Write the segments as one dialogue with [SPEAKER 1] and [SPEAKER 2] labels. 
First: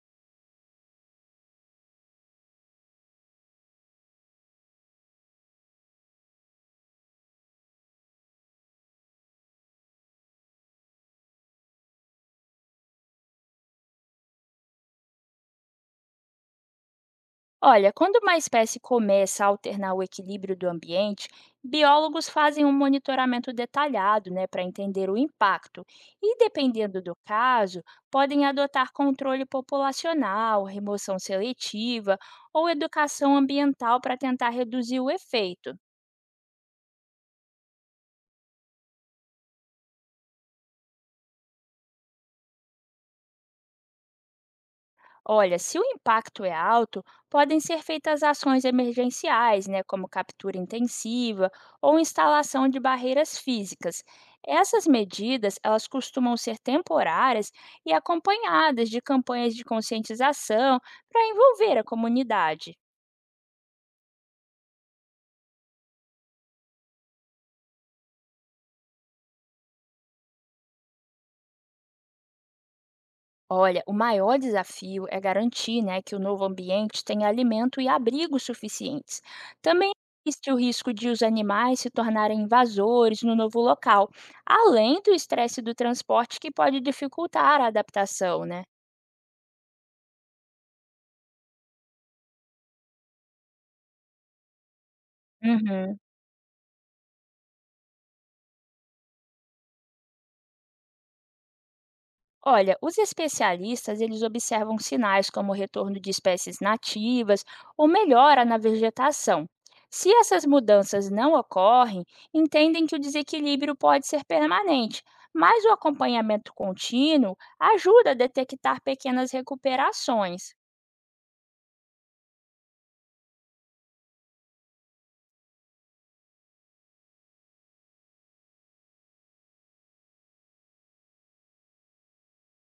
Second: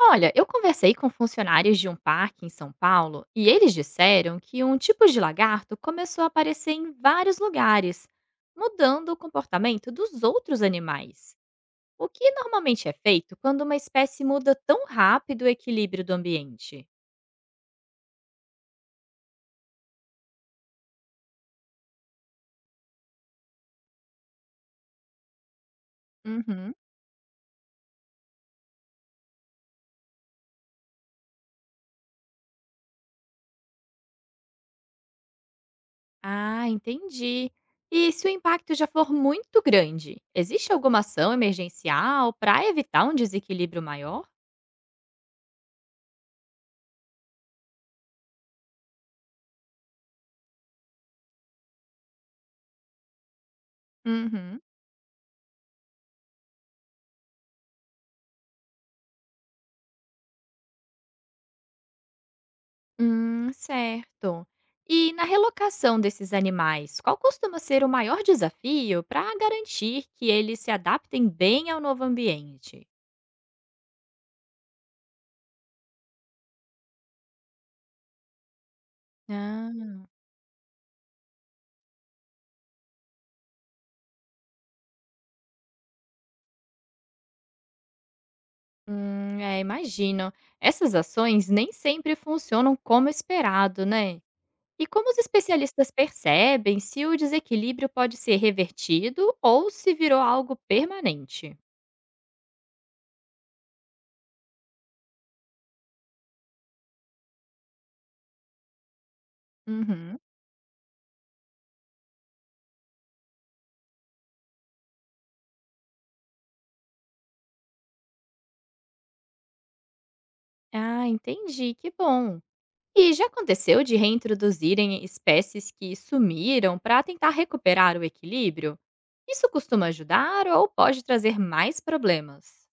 [SPEAKER 1] Olha, eu conversei com funcionários de um parque em São Paulo e eles disseram que um tipo de lagarto começou a aparecer em vários lugares, mudando o comportamento dos outros animais. O que normalmente é feito quando uma espécie muda tão rápido o equilíbrio do ambiente?
[SPEAKER 2] Olha, quando uma espécie começa a alternar o equilíbrio do ambiente, biólogos fazem um monitoramento detalhado, né, para entender o impacto. E
[SPEAKER 1] Uhum.
[SPEAKER 2] dependendo do caso, podem adotar controle populacional, remoção seletiva ou educação ambiental para tentar reduzir o efeito.
[SPEAKER 1] Ah, entendi. E se o impacto já for muito grande, existe alguma ação emergencial para evitar um desequilíbrio maior?
[SPEAKER 2] Olha, se o impacto é alto, podem ser feitas ações emergenciais, né, como captura intensiva ou instalação de barreiras físicas.
[SPEAKER 1] Uhum.
[SPEAKER 2] Essas medidas, elas costumam ser temporárias e acompanhadas de campanhas de conscientização para envolver a comunidade.
[SPEAKER 1] Certo. E na relocação desses animais, qual costuma ser o maior desafio para garantir que eles se adaptem bem ao novo ambiente?
[SPEAKER 2] Olha, o maior desafio é garantir, né, que o novo ambiente tenha alimento e abrigo suficientes.
[SPEAKER 1] Ah.
[SPEAKER 2] Também existe o risco de os animais se tornarem invasores no novo local, além do estresse do transporte que pode dificultar a adaptação, né?
[SPEAKER 1] É, imagino. Essas ações nem sempre funcionam como esperado, né? E como os especialistas
[SPEAKER 2] Uhum.
[SPEAKER 1] percebem se o desequilíbrio pode ser revertido ou se virou algo permanente?
[SPEAKER 2] Olha, os especialistas eles observam sinais como o retorno de espécies nativas ou melhora na vegetação. Se
[SPEAKER 1] Uhum.
[SPEAKER 2] essas mudanças não ocorrem, entendem que o desequilíbrio pode ser permanente, mas o acompanhamento contínuo ajuda a detectar pequenas recuperações.
[SPEAKER 1] Ah, entendi. Que bom. E já aconteceu de reintroduzirem espécies que sumiram para tentar recuperar o equilíbrio? Isso costuma ajudar ou pode trazer mais problemas?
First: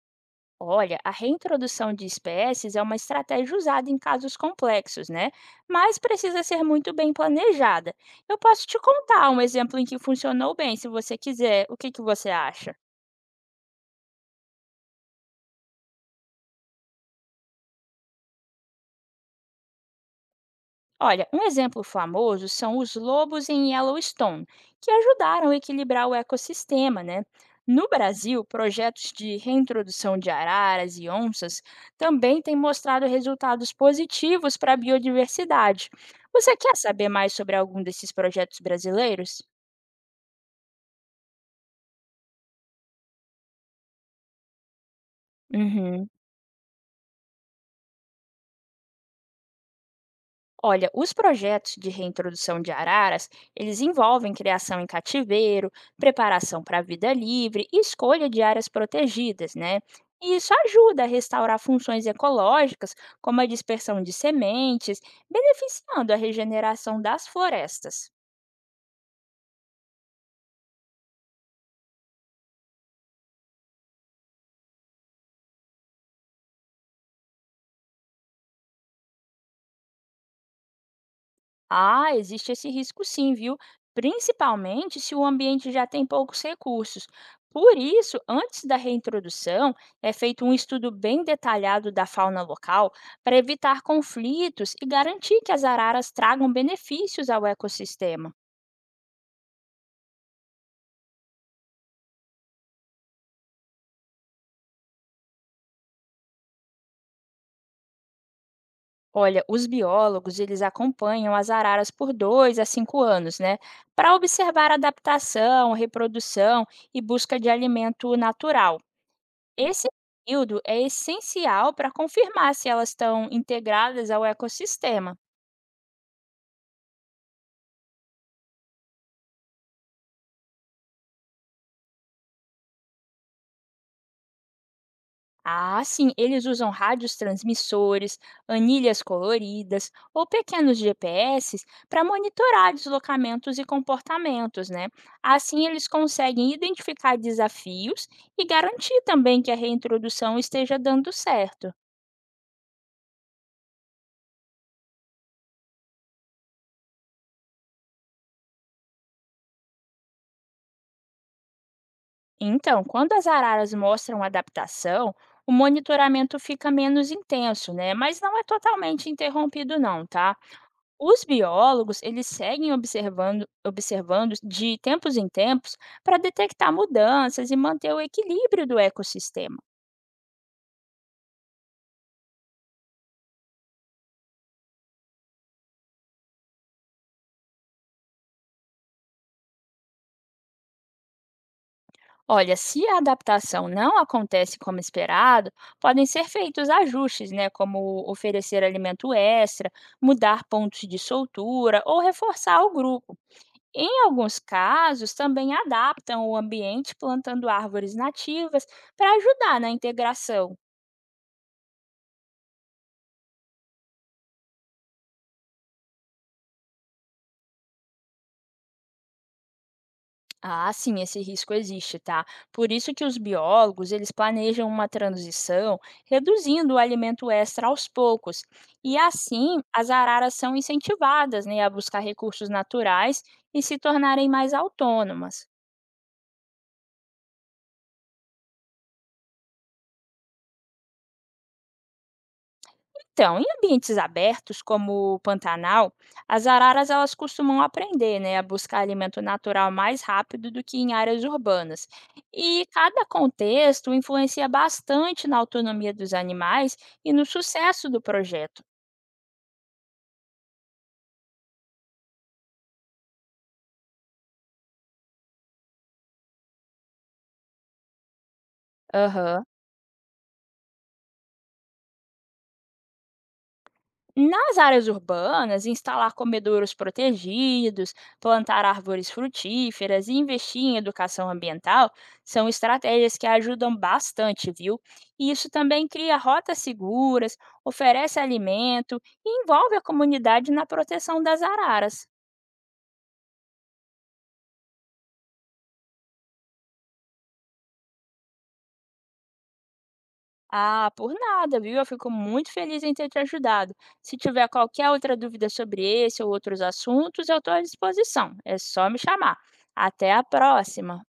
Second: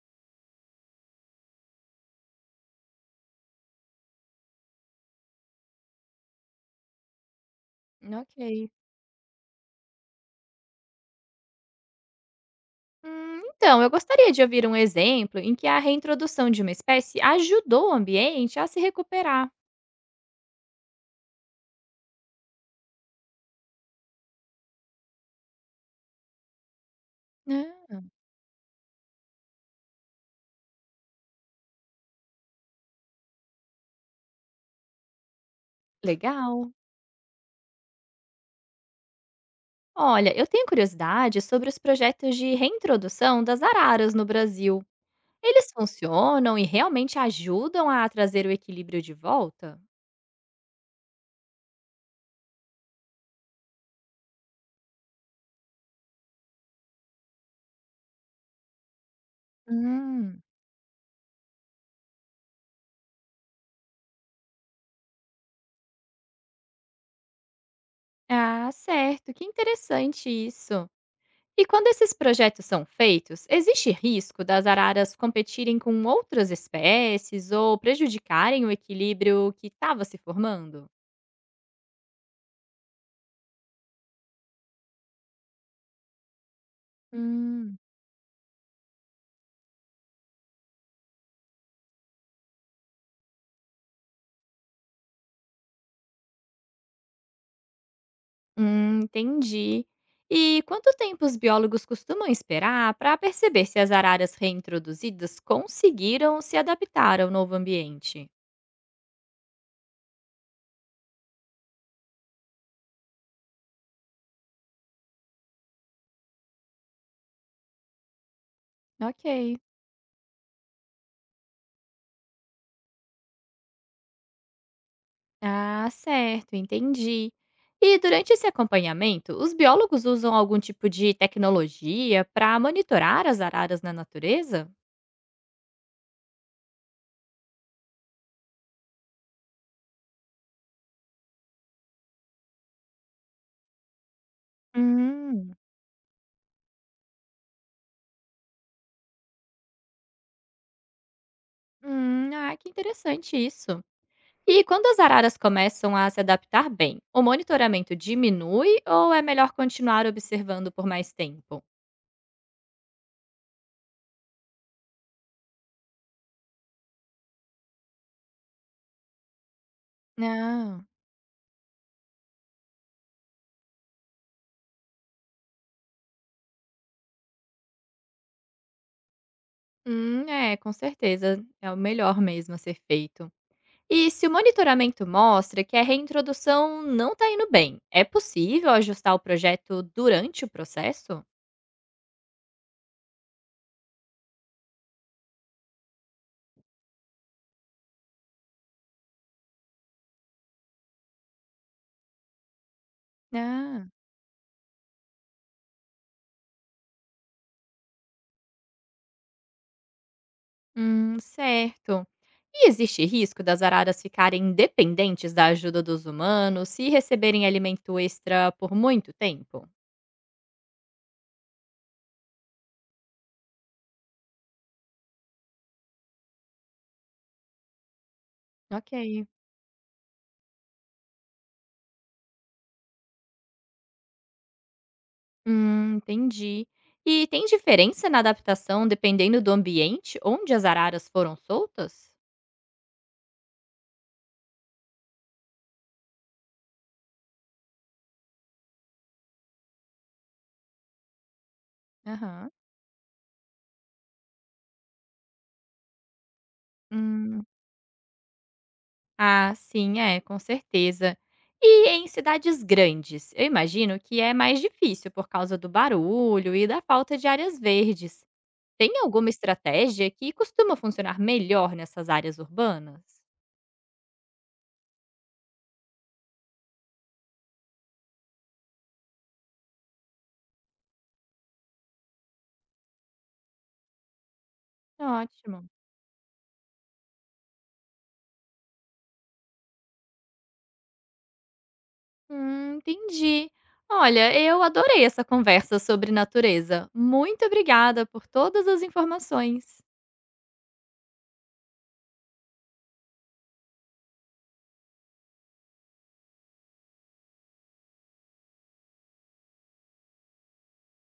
[SPEAKER 2] Olha, a reintrodução de espécies é uma estratégia usada em casos complexos, né? Mas precisa ser muito bem planejada.
[SPEAKER 1] Ok.
[SPEAKER 2] Eu posso te contar um exemplo em que funcionou bem, se você quiser. O que, que você acha?
[SPEAKER 1] Então, eu gostaria de ouvir um exemplo em que a reintrodução de uma espécie ajudou o ambiente a se recuperar.
[SPEAKER 2] Olha, um exemplo famoso são os lobos em Yellowstone, que ajudaram a equilibrar o ecossistema, né? No
[SPEAKER 1] Ah.
[SPEAKER 2] Brasil, projetos de reintrodução de araras e onças também têm mostrado resultados positivos para a biodiversidade. Você
[SPEAKER 1] Legal.
[SPEAKER 2] quer saber mais sobre algum desses projetos brasileiros?
[SPEAKER 1] Olha, eu tenho curiosidade sobre os projetos de reintrodução das araras no Brasil. Eles
[SPEAKER 2] Uhum.
[SPEAKER 1] funcionam e realmente ajudam a trazer o equilíbrio de volta?
[SPEAKER 2] Olha, os projetos de reintrodução de araras, eles envolvem criação em cativeiro, preparação para a vida livre e escolha de áreas protegidas, né? E
[SPEAKER 1] Hum.
[SPEAKER 2] isso ajuda a restaurar funções ecológicas, como a dispersão de sementes, beneficiando a regeneração das florestas.
[SPEAKER 1] Ah, certo. Que interessante isso. E quando esses projetos são feitos, existe risco das araras competirem com outras espécies ou prejudicarem o equilíbrio que estava se formando?
[SPEAKER 2] Ah, existe esse risco sim, viu? Principalmente se o ambiente já tem poucos recursos. Por
[SPEAKER 1] Hum.
[SPEAKER 2] isso, antes da reintrodução, é feito um estudo bem detalhado da fauna local para evitar conflitos e garantir que as araras tragam benefícios ao ecossistema.
[SPEAKER 1] Entendi. E quanto tempo os biólogos costumam esperar para perceber se as araras reintroduzidas conseguiram se adaptar ao novo ambiente?
[SPEAKER 2] Olha, os biólogos eles acompanham as araras por 2 a 5 anos, né? Para observar a adaptação, reprodução e busca de alimento natural.
[SPEAKER 1] Ok.
[SPEAKER 2] Esse período é essencial para confirmar se elas estão integradas ao ecossistema.
[SPEAKER 1] Ah, certo, entendi. E durante esse acompanhamento, os biólogos usam algum tipo de tecnologia para monitorar as araras na natureza?
[SPEAKER 2] Ah, sim, eles usam rádios transmissores, anilhas coloridas ou pequenos GPS para monitorar deslocamentos e comportamentos, né?
[SPEAKER 1] Hum,
[SPEAKER 2] Assim, eles conseguem identificar desafios e garantir também que a reintrodução esteja dando certo.
[SPEAKER 1] ah, que interessante isso. E quando as araras começam a se adaptar bem, o monitoramento diminui ou é melhor continuar observando por mais tempo?
[SPEAKER 2] Então, quando as araras mostram adaptação, o monitoramento fica menos intenso, né? Mas não é totalmente interrompido não, tá?
[SPEAKER 1] Não.
[SPEAKER 2] Os biólogos, eles seguem observando de tempos em tempos para detectar mudanças e manter o equilíbrio do ecossistema.
[SPEAKER 1] É, com certeza. É o melhor mesmo a ser feito. E se o monitoramento mostra que a reintrodução não está indo bem, é possível ajustar o projeto durante o processo?
[SPEAKER 2] Olha, se a adaptação não acontece como esperado, podem ser feitos ajustes, né, como oferecer alimento extra, mudar pontos de soltura ou reforçar o grupo.
[SPEAKER 1] Ah,
[SPEAKER 2] Em alguns casos, também adaptam o ambiente plantando árvores nativas para ajudar na integração.
[SPEAKER 1] certo. E existe risco das araras ficarem dependentes da ajuda dos humanos se receberem alimento extra por muito tempo?
[SPEAKER 2] Ah, sim, esse risco existe, tá? Por isso que os biólogos, eles planejam uma transição, reduzindo o alimento extra aos poucos. E
[SPEAKER 1] Ok.
[SPEAKER 2] assim, as araras são incentivadas, né, a buscar recursos naturais e se tornarem mais autônomas.
[SPEAKER 1] Entendi. E tem diferença na adaptação dependendo do ambiente onde as araras foram soltas?
[SPEAKER 2] Então, em ambientes abertos, como o Pantanal, as araras elas costumam aprender né, a buscar alimento natural mais rápido do que em áreas urbanas.
[SPEAKER 1] Aham.
[SPEAKER 2] E cada contexto influencia bastante na autonomia dos animais e no sucesso do projeto.
[SPEAKER 1] Ah, sim, é, com certeza. E em cidades grandes, eu imagino que é mais difícil por causa do barulho e da falta de áreas verdes. Tem alguma
[SPEAKER 2] Aham.
[SPEAKER 1] estratégia que costuma funcionar melhor nessas áreas urbanas?
[SPEAKER 2] Nas áreas urbanas, instalar comedouros protegidos, plantar árvores frutíferas e investir em educação ambiental são estratégias que ajudam bastante, viu? E isso
[SPEAKER 1] Ótimo.
[SPEAKER 2] também cria rotas seguras, oferece alimento e envolve a comunidade na proteção das araras.
[SPEAKER 1] Entendi. Olha, eu adorei essa conversa sobre natureza. Muito obrigada por todas as informações.
[SPEAKER 2] Ah, por nada, viu? Eu fico muito feliz em ter te ajudado. Se tiver qualquer outra dúvida sobre esse ou outros assuntos, eu estou à disposição. É só me chamar. Até a próxima!